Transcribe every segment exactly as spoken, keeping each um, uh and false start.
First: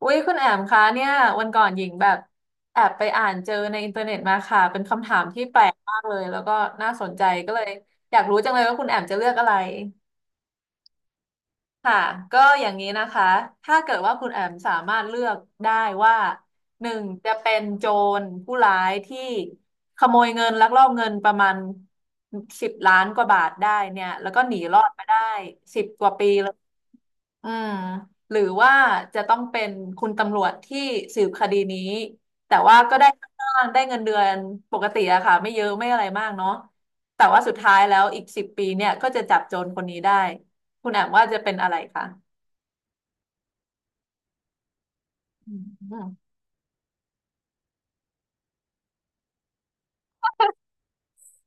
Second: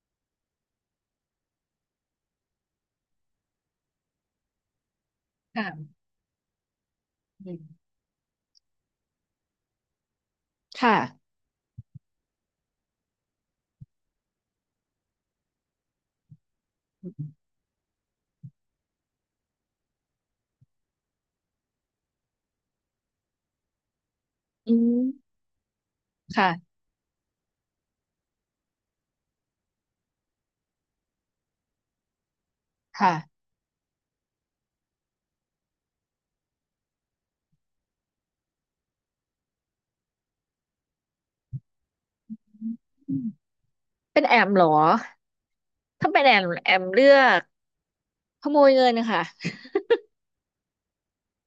อุ้ยคุณแอมคะเนี่ยวันก่อนหญิงแบบแอบไปอ่านเจอในอินเทอร์เน็ตมาค่ะเป็นคำถามที่แปลกค่ะมากเลยแล้วก็น่าสนใจอืก็มเลยอยากรู้จังเลยว่าคุณแอมจะเลือกอะไรค่ะค่ะก็อย่างนี้นะคะถ้าเกิดว่าคุณแอมสามารถเลือกได้ว่าหนึ่งจะเป็นโจรผู้ร้ายที่ขโมยเงินลักลอบเงินประมาณสิบล้านกว่าบาทได้เนี่ยแล้วก็หนีอืรอดมาได้มสิบกว่าปีเลย ค่ะ อืมหรือว่าจะต้องเป็นคุณตำรวจที่สืบคดีนี้แต่ว่าก็ได้ค่าค่ะจ้างได้เงินเดือนปกติอะค่ะไม่เยอะไม่อะไรมากเนาะแต่ว่าสุดท้ายแล้วอีกสิบปีเนี่ยก็จะจับโจรคนนี้ได้คุณแอมว่าจะเป็นอะไรคะอืมเป็นแอมเหรอ อืมถ้าเป็นแอมแอมเลือกขโมยเงินค่ะ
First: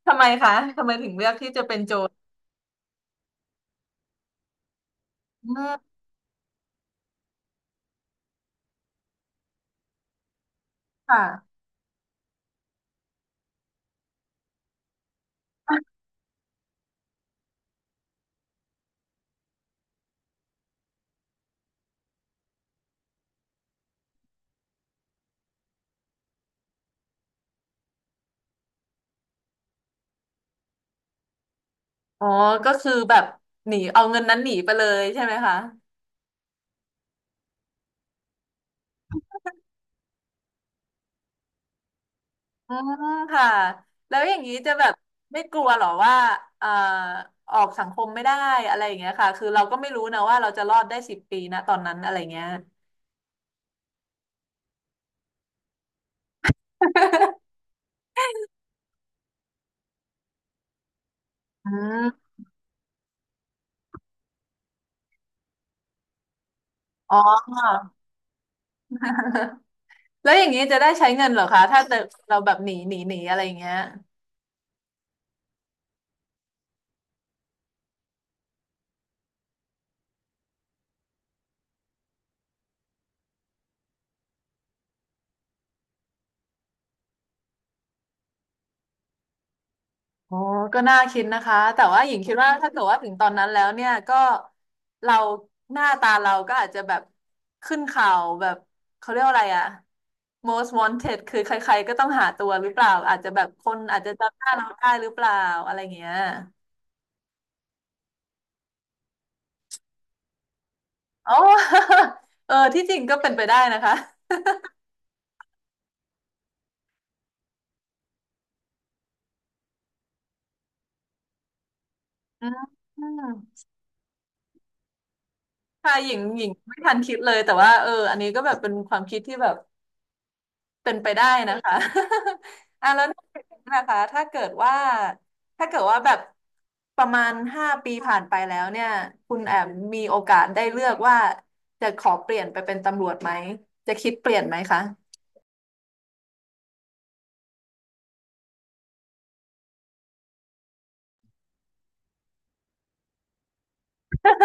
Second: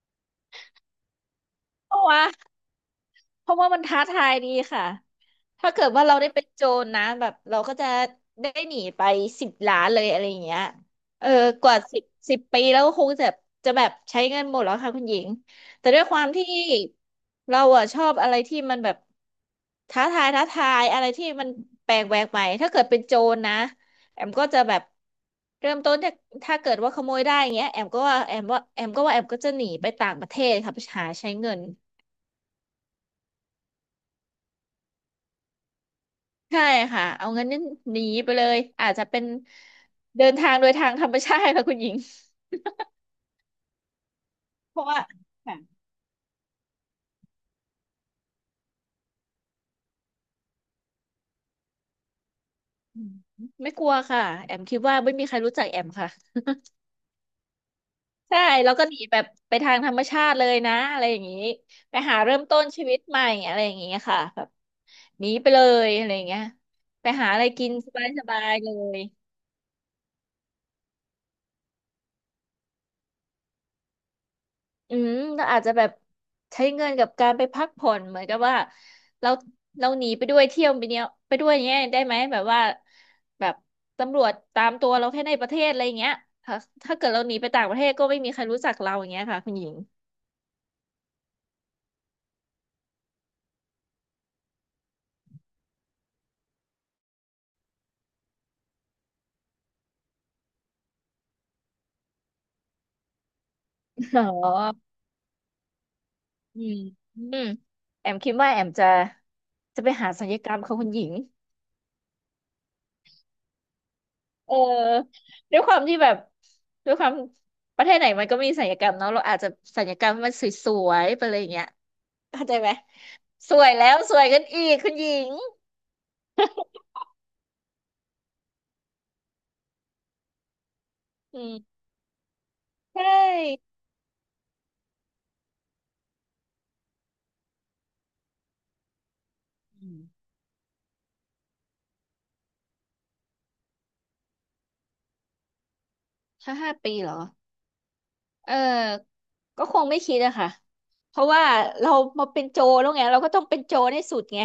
ทำไมคะทำไมถึงเลือกที่จะเป็นเพโจราะรว่าเพราะว่ามันท้าทายดีค่ะ อืถ้าเกิดมว่าเราได้เป็นโจรนะแบบเราก็จะได้หนีไปสิบล้านเลยอะไรอย่างเงี้ยคเออ่ะกว่าสิบสิบปีแล้วก็คงจะจะแบบใช้เงินหมดแล้วค่ะคุณหญิงแต่ด้วยความที่เราอะชอบอะไรที่มันแบบท้าทายท้าทายอะไรที่มันแปลกแหวกใหม่ถ้าเกิดเป็นโจรนะแอมก็จะแบบเริ่มต้นจากถ้าเกิดว่าขโมยได้อย่างเงี้ยแอมก็ว่าแอมว่าแอมก็ว่าแอมก็จะหนีไปต่างประเทศค่ะไปหาใช้เงิน อ๋อก็คือแบบหนีเอาเงินนั้นหนีไปเลยใช่ไหมคะ ใช่ค่ะเอางั้นนี่หนีไปเลยอาจจะเป็นเดินทางโดยทางธรรมชาติค่ะ คุณหญิงอืมค่ะแล้วอย่างนี้จะเพแบราะบว่าไม่กค่ะลัวเหรอว่าเอ่อออกสังคมไม่ได้อะไรอย่างเงี้ยค่ะคือเราก็ไม่รู้นะว่าเราจะรอดได้สิบปีนะตอนนั้นอะไรเงี้ยอืมไม่กลัวค่ะแอมคิดว่าไม่มีใครรู้จักแอมค่ะใช่แล้วก็หนีแบบไปทางธรรมชาติเลยนะอะไรอย่างนี้อืไปหามเริ่มต้นชีวิตใหม่อะไรอย่างนี้ค่ะแบบหนีไปเลยอะไรอย่างเงี้ยไปอ๋อ หาอะไรกินสบายๆเลย แล้วอย่างนี้จะได้ใช้เงินเหรอคะถ้าเราแบบหนีหนีหนีอะไรอย่างเงี้ย อืมเราอาจจะแบบใช้เงินกับการไปพักผ่อนเหมือนกับว่าเราเราหนีไปด้วยเที่ยวไปเนี้ยไปด้วยเนี้ยได้ไหมแบบว่าแบบตำรวจตามตัวเราแค่ในประเทศอะไรอย่างเงี้ยถ้าถ้าเกิดเราหนีไปต่างประเทศก็ไม่มีใครรู้จักเราอย่างเงี้ยค่ะคุณหญิงอ๋อก็น่าคิดนะคะแต่ว่าหญิงคิดว่าถ้าเกิดว่าถึงตอนนั้นแล้วเนี่ยก็เราหน้าตาเราก็อาจจะแบบขึ้นข่าวแบบเขาเรียกว่าอะไรอะ most wanted คือใครๆก็ต้องหาตัวหรือเปล่าอาจจะแบบคนอาจจะอ๋จำหน้าเราได้อหรือเปล่าอะไรเงี้ยอืมอืมแอมคิดว่าแอมจะจะไปหาศัลยกรรมค่ะคุณหญิงอ๋อ เออที่จริงก็เป็นไปได้นะคะเออด้วยความที่แบบด้วยความประเทศไหนมันก็มีศัลยกรรมเนาะเราอาจจะศัลยกรรมให้มันสวยๆไปเลยอย่างเงี้ยเข้าอืใจไหม มสวยแล้วสวยกันอีกคุณหญิงค่ะหญิงหญิงไม่ทันคิดเลยแต่ว่าเอออันนี้ก็แบบเป็นความคิดที่แบบ เป็นไปได้อืมนะคะ อ่ะแล้วใช่นอกจากนี้นะคะถ้าเกิดว่าถ้าเกิดว่าแบบประมาณห้าปีผ่านไปแล้วเนี่ยคุณแอมอืมีมโอกาสได้เลือกว่าจะขอเปลี่ยนไปเป็นตำรวจไหมจะคิดเปลี่ยนไหมคะถ้าห้าปีเหรอเออก็คงไม่คิดอะค่ะเพราะว่าเรามาเป็นโจรแล้วไงเราก็ต้องเป็นโจรให้สุดไง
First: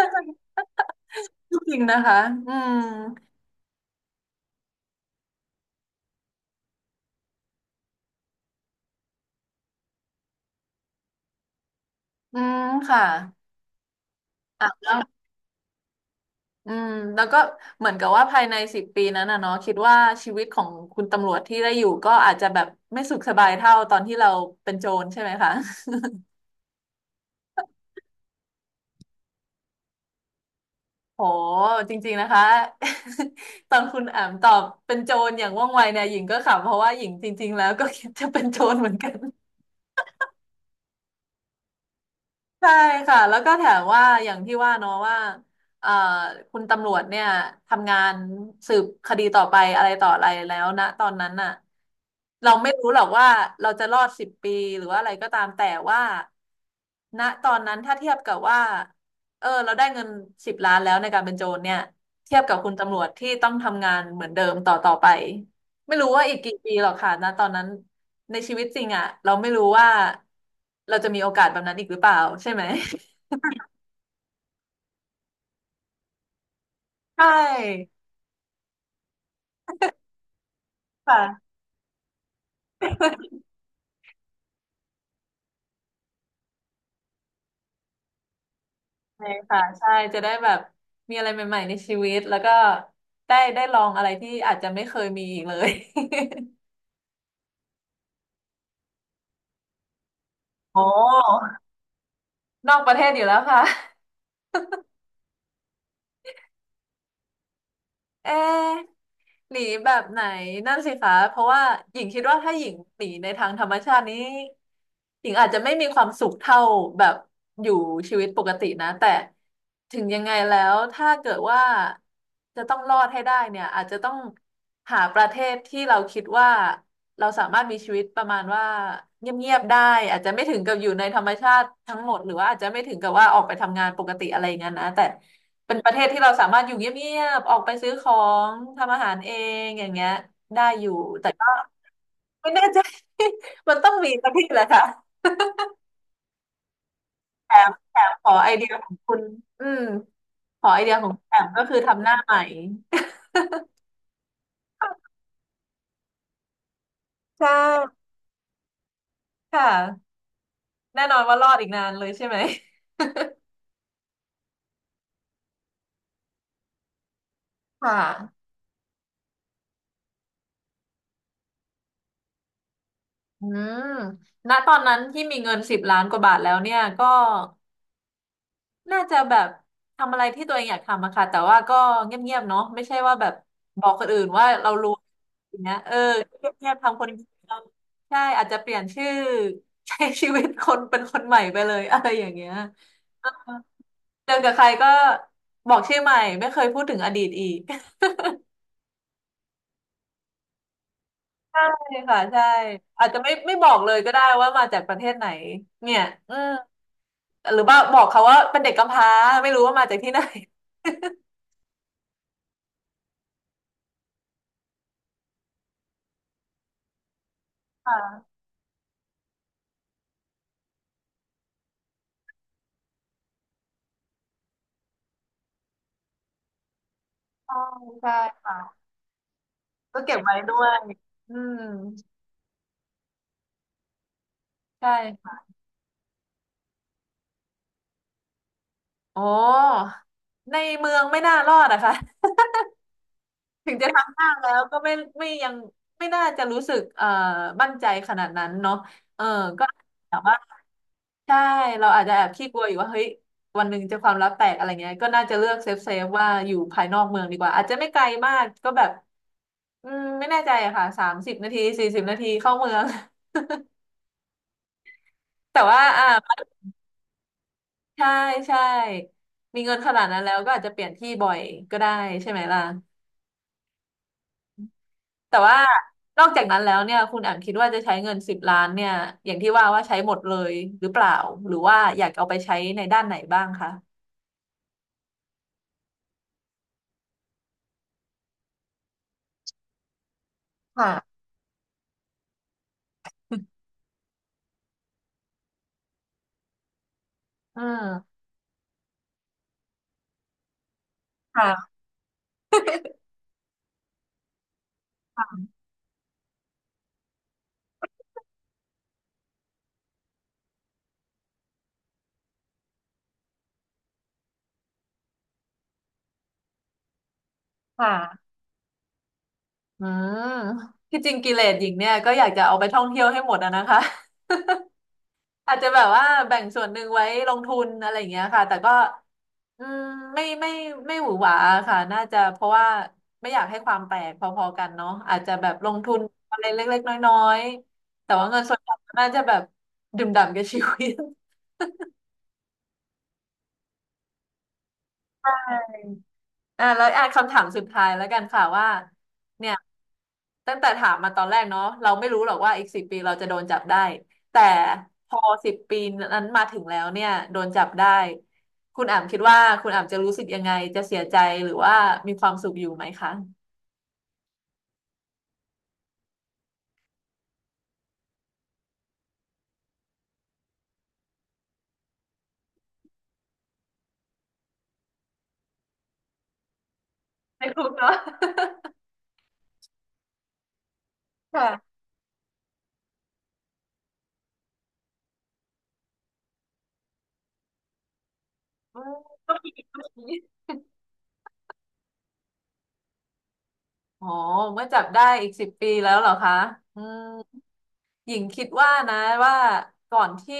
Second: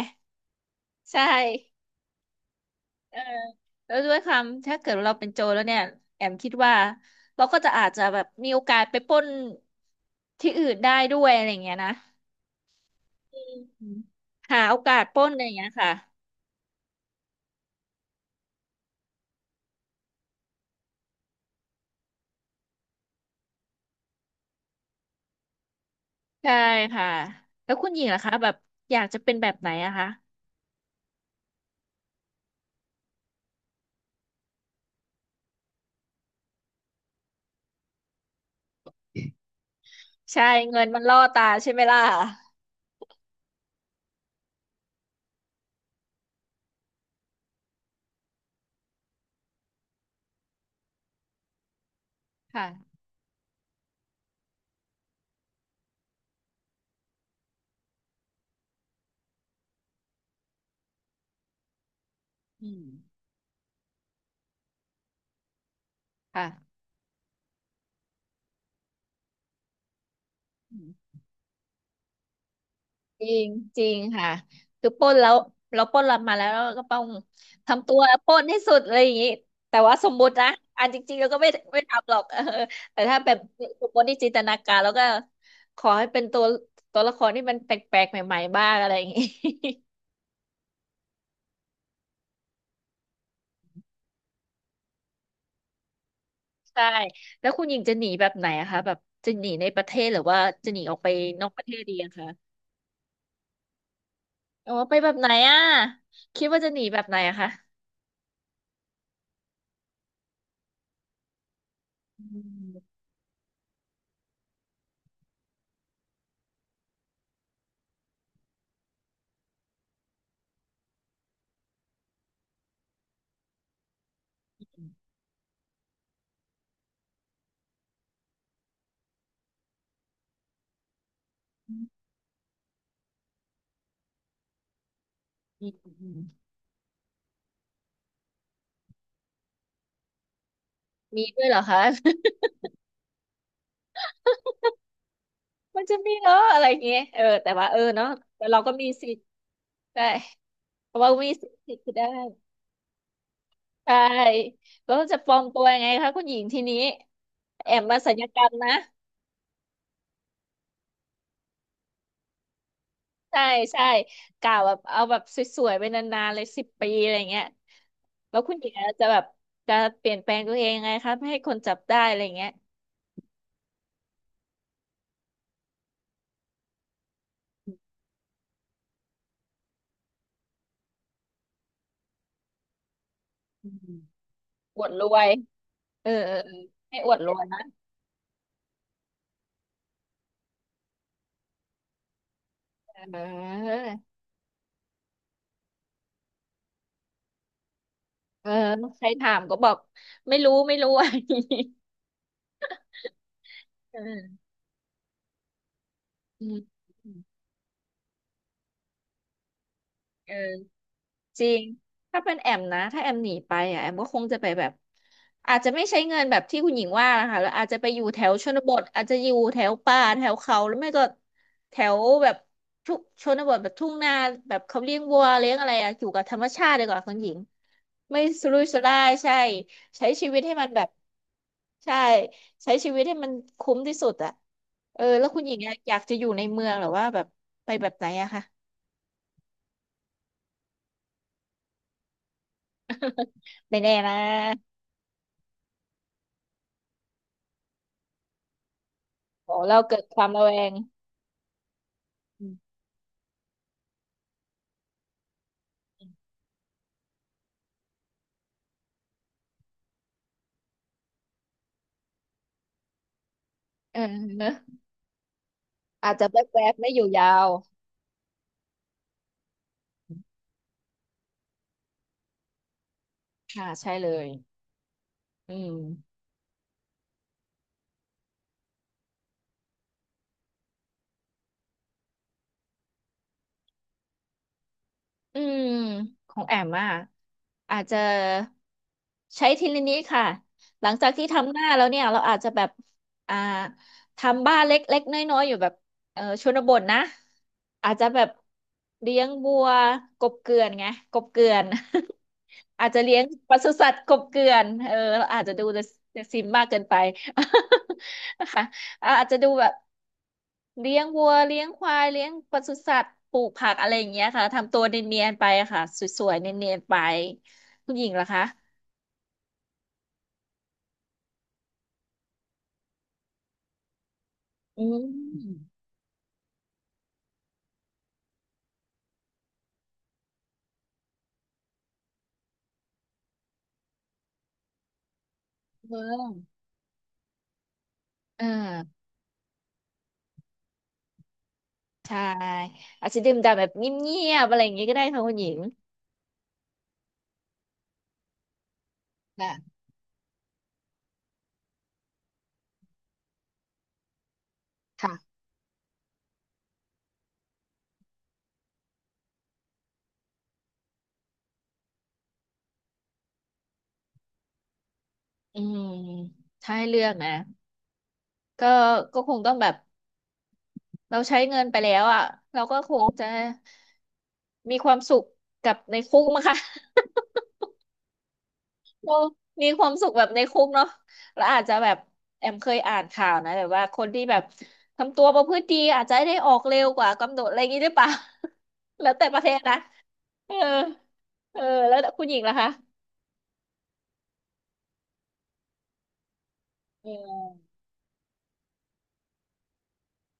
ใช่จริงนะคะอืมเออแล้วด้วยความถ้าเกิดเราเป็นโจรแล้วเนี่ยแอมคิดว่าเราก็จะอาจจะแบบมีโอกาสไปปล้นที่อื่นได้ด้วยอะไรอย่างเงี้ยนะอืมค่ะอืมหาอ่ะโอแล้กาวสปล้นอะไรอย่างเงี้ยค่ะอืมแล้วก็เหมือนกับว่าภายในสิบปีนั้นนะเนาะคิดว่าชีวิตของคุณตำรวจที่ได้อยู่ก็อาจจะแบบไม่สุขสบายเท่าตอนที่เราเป็นโจรใช่ไหมคะ ใช่ค่ะแล้วคุณหญิงล่ะคะแบบอยากจะเป็นแบบไหนอะคะ โหจริงๆนะคะ ตอนคุณอามตอบเป็นโจรอย่างว่องไวเนี่ยหญิงก็ขำเพราะว่าหญิงจริงๆแล้วก็คิดจะเป็นโจรเหมือนกัน ใช่เงินมันล่อตาใช่ไหมล่ะใช่ค่ะแล้วก็แถมว่าอย่างที่ว่าเนาะว่าเอ่อคุณตำรวจเนี่ยทำงานสืบคดีต่อไปอะไรต่ออะไรแล้วนะตอนนั้นน่ะเราไม่รู้ค่ะหรอกว่าเราจะรอดสิบปีหรือว่าอะไรก็ตามแต่ว่าณตอนนั้นถ้าเทียบกับว่าเออเราได้เงินสิบล้านแล้วในการเป็นโจรเนี่ยเทียบกับคุอืณมตำรวจที่ต้องทำงานเหมือนเดิมต่อต่อไป ไม่รู้ว่าอีกกี่ปีค่ะหรอกค่ะนะตอนนั้นในชีวิตจริงอ่ะเราไม่รู้ว่าอืเราจะมมีโอกาสแบบนั้นอีกหรือเปล่าใช่ไหม จริงจริงค่ะคือปล้นแล้วเราปล้นเรามาแล้วเราก็ต้อง ใชทำ่ตัวปล้นให้สุดอะไรอย่างนี้แต่ว่าสมมุตินะอันจริงๆเราก็ไม่ค่ะไม่ทำหรอก เออแต่ถ้าแบบสมมติที่จินตนาการแล้วก็ขอให้เป็นตัวตัวละครที่มันแปลกๆใหม่ๆบ้างอะไรอย่างนี้ ใช่ค่ะใช่จะได้แบบมีอะไรใหม่ๆในชีวิตแล้วก็ได้ได้ลองอะไรที่อาจจะไม่เคยมีอีกเลย ใช่แล้วคุณหญิงจะหนีแบบไหนอะคะแบบจะหนีในประเทศหรือว่าจะ หโอ้นีออกไปนอกประเทศดีอะคะ นอกประเทศอยู่แล้วค่ะ โอ้ไปแบบไหนอ่ะคิดว่าจะหนีแบบไหนอะคะเอ๊ะหนีแบบไหนนั่นสิคะเพราะว่าหญิงคิอืดว่าถ้าหญิงมหนีในทางธรรมชาตินี้หญิงอาจจะไม่มีความสุขเท่าแบบอยู่ชีวิตปกตินะแต่ถึงยังไงแล้วถ้าเกิดว่าจะต้องรอดให้ได้เนี่ยอาจจะต้องหาประเทศที่เราคิดว่าเราสามารถมีชีวิตประมาณว่าเงียบๆได้อาจจะไม่ถึงกับอยู่ในธรรมชาติทั้งหมดหรือว่าอาจจะไม่ถึงกับว่าออกไปทำงานปกติอะไรอย่างนั้นนะแต่ เป็นประเทศที่เรามสามารถอยู่เงียบๆออกไปซื้อของทำอาหารเองอย่างเงี้ยได้อยู่ีแต่ด้วก็ยเหรอคะ ไม่แน่ใจ มันต้องมีสักที่แหละค่ะ มันจะมีเหรออะไรอย่างเงี้ยเออแต่แถว่ามเออแถเนาะมขอแต่ไอเราเดีก็ยขมีองสิคุทณธิ์อืมใช่ขอไอเดีเพยราะขอว่างคุณมีแถสิมทธิก็คือ์คือทำได้หน้าใหม่ใช่แล้วจะปลอมตัวยังไงคะคุณหญิงทีนี้ใช่แอมมาศัลยกรรมนะค่ะแน่นอนว่ารอดอีกนานเลยใช่ไหมใช่ใช่กล่าวแบบเอาแบบสวยๆไปนานๆเลยสิบปีอะไรเงี้ยค่ะแล้วคุณหญิงอาจจะแบบจะเปลี่ยนแปลงตัวเองยังไงคะไม่ให้คนจับได้อะไรเงี้ย อืมณตอนนั้นที่มีเงินสิบล้านกว่าบาทแล้วเนี่ยก็ น่าจะแบบทำอะไรที่ตัวเองอยากทำอะค่ะแต่ว่าก็เงียบๆเนาะไม่ใช่ว่าแบบบอกคนอื่นว่าเราอวรู้ดรวยอย่างเงี้ยเออเออเออเออเงียบๆให้ทำคอนวดเดีรวยยวนะใช่อาจจะเปลี่ยนชื่อใช้ชีวิตคนเป็นคนใหม่ไปเลย อะไรอย่างเงี้ยเอเอออเจอกับใครก็บอกชื่อใหม่ไม่เคยพูดถึงอดีตอีก เออใครถามก็บอกไม่รู้ไม่รู้อะไรอย่างงี้ใช่ค่ะใช่อาจจะไม่ไม่บอกเลเอยก็ได้อว่ามาจากประเทศไหนเนี่ยอือืมมหรือว่าบอกเขาว่าเป็นเด็กกำพร้าไม่รู้ว่ามาจากที่ไหน เออ จริง ถ้าเป็นแอมนะถ้าแอมหนีไปอ่ะแอมก็คงจะไปแบบอาจจะไม่ใช้เงินแบบที่คุณหญิงว่านะคะแล้วอาจจะ ไปคอยู่แถว่ะชนบทอาจจะอยู่แถวป่าแถวเขาหรือไม่ก็แถวแบบทุกชนบทแบบทุ่งนาแบบเขาเลี้ยงวัวเลี้ยงอะไรอะอยู่กับธรรมชาติดีกว่าคุณหญิงใช่ใช่ไม่สุค่ะ รุ่ยสุร่ายใช่ก็ใช้เก็บชีไว้วิตให้ด้วมันยแบบอืมใช่ใช้ชีวิตให้มันคุ้มที่สุดอะใช่เออแล้วคุณค่ะหญิงอะอยากจะอยู่ในเมืองหรือว่าแบบไปแบบไหนอะคะอ๋อในเมืองไม่น่ารอดอะค่ะ ถึงไม่จะแน่นะ ทำห้างแล้วก็ไม่ไม่ยังไม่น่าจะรู้สึกเอ่อมั่นใจขนาดนั้นเนาะเออโอ้ก็เราเกิดแต่ความว่าระแวงใช่ เราอาจจะแอบอืขี้กลัวอมยู่ว่าเฮ้ยวันหนึ่งจะความลับแตกอะไรเงี้ยก็น่าจะเลือกเซฟเซฟว่าอยู่ภายนอกเมืองดีกว่า อาจจะไม่ไกลมากก็แบบอืมไม่แน่ใจอะค่ะสามสิบนาทีสี่สิบนาทีเข้าเมือง เออเนอะแต่ว่าอ่า อาจจะแวบๆไม่อยู่ยาวใช่ใช่มีเงินขนาดนั้นแล้วก็อาจจะเปลี่ยนที่บ่อยก็ได้ใช่ไหมล่ะค่ะใช่เลยแต่อืว่าม นอกจากนั้นแล้วเนี่ยคุณแอมคิดว่าจะใช้เงินสิบล้านเนี่ยอย่างที่ว่าว่าใช้หมดเลยหรือเปล่าหรือว่าอยากเอาไปใช้ในด้านไหนบ้างคะอืมของแอมอ่ะอาจจะใช้ทีละนิดค่ะหลังจากค่ะที่ทำหน้าแล้วเนี่ยเราอาจจะแบบอ่าทำบ้านเล็กๆน้อยๆอยู่แบบเออชนบทนะอือาจจะมแบบเลี้ยงบัวกบเกลื่อนไงกบเกลื่อน ค่ะ อาจจะเลี้ยงปศุสัตว์กบเกลื่อนเออเราค่ะอาจจะดูแต่แต่ซิมมากเกินไป นะคะ อ่ะอาจจะดูแบบเลี้ยงวัวเลี้ยงควายเลี้ยงปศุสัตว์ปลูกผักอะไรอย่างเงี้ยค่ะทำตัวเนียนๆไปค่ะสวยๆเนียนๆไปคุณหญิงเหรอค่ะคะอืมที่จริงกิเลสหญิงเนี่ยก็อยากจะเอาไปท่องเที่ยวให้หมดอะนะคะ อือาจมจะแบบว่าแบ่งส่วนหนึ่งไว้ลงทุนอะไรอย่างเงี้ยค่ะแต่ก็อืมไม่ไม่ไม่หวือหวาค่ะน่าจะเพราะว่าไม่อยากให้ความแตกพอๆกันเนาะอาจจะแบบลงทุเอนอะไรอเล็กๆน้อยๆแต่ว่าเงินอ่ส่วนใหญ่าน่าจะแบบดื่มด่ำกับชีวิต ใช่อาจจะดื่มด่ำแบบเงียบๆอะไรอย่างเงี้ยก็ได้ค่ะคุณหญิง อ่าแล้วอ่ะคำถามสุดท้ายแล้วกันค่ะว่าเนี่ย นะตั้งแต่ถามมาตอนแรกเนาะเราไม่รู้หรอกว่าอีกสิบปีเราจะโดนจับได้แต่พอค่ะสิบปีนั้นมาถึงแล้วเนี่ยโดนจับได้คุณอ่ำคิดว่าคุณอ่ำจะรู้สึกยังไงจะเสียใจหรือว่ามีความสุขอยู่ไหมคะอืมถ้าให้เลือกนะก็ก็คงต้องแบบเราใช้เงินไปแล้วอ่ะเราก็คงจะมีความสุขกับในคุกมั้งคะ ไม่รู้เนาะ เรามีความสุขแบบในคุกเนาะ แล้วอาจจะค่ะแบบแอมเคยอ่านข่าวนะแบบว่าคนที่แบบทำตัวประพฤติดีอาจจะได้ออกเร็วกว่ากำหนดอะไรอย่างนี้หรือเปล่า อืม แล้วแต่ก็ประเทมีศนะก็มีเออเออแล้วคุณหญิงล่ะคะอ๋อเมื่อจับได้อีกสิบปีแล้วเหรอคะอืมอืมหญิงคิดว่านะว่าก่อนที่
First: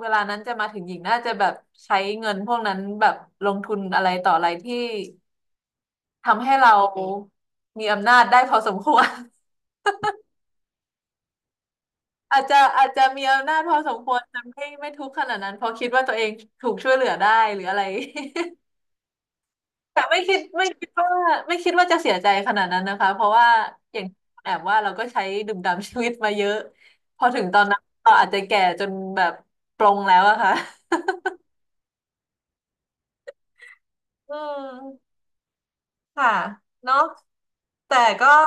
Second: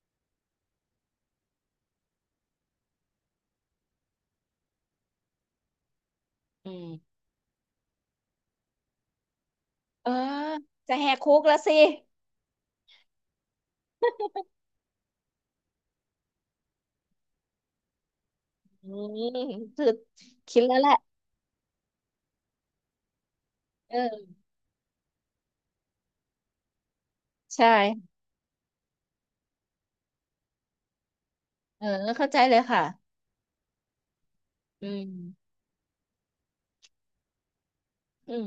เวลานั้นจะมาถึงหญิงน่าจะแบบใช้เงินพวกนั้นแบบลงทุนอะไรต่ออะไรที่ ทำให้อืเรามมีอำนาจได้พอสมควร เออจะแหกคุกแล้วสิอาจจะอาจจะมีอำนาจพอสมควรแต่ไม่ไม่ทุกข์ขนาดนั้นเพราะคิดว่าตัวเองถูกช่วยเหลือได้หรืออะไร อืมคือ แต่ไม่คิดคิดไม่แล้วคิแหดละว่าไม่คิดว่าจะเสียใจขนาดนั้นนะคะเพราะว่าเออย่างอแอบว่าเราก็ใช้ดื่มด่ำชีวิตมาเยอะพอถึงตใอนนั้นช่เราอาจจะแก่จนแบบปลงแล้วอะค่ะเออเข้าใจเลยค่ะอือืมมค่ะเนาะแต่ก็ อืม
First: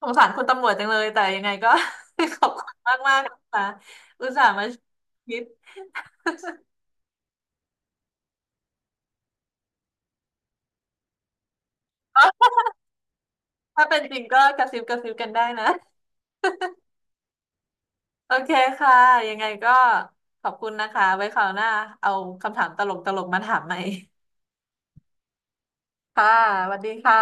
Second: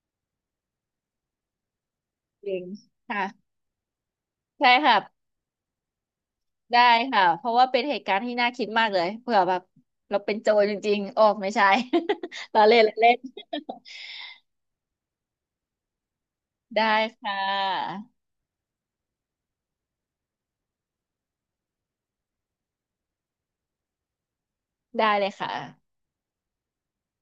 สงสารคุณตำรวจจังเลยแต่ยังไงก็ ขอจบริงคุณมากมากค่ะนะคะอุตส่าห์มาใช่ค่ะ คิดได้ค่ะ เพราะว่าเป็นเหตุการณ์ที่น่าคิดมากเลยเผื่อแบบเราเป็นโจรจริงๆ ออกไม่ใช่ เอ้อ เราเล่นเราเล่น ถ้าเป็นจริงก็กระซิบกระซิบกันได้นะ ได้ค่ะโอเคค่ะยังไงก็ขอบคุณนะคะไว้คราวหน้าเอาคำถามตลกตลกมาถามใหม่ได้เลยค่ะค่ะสวัสดีค่ะ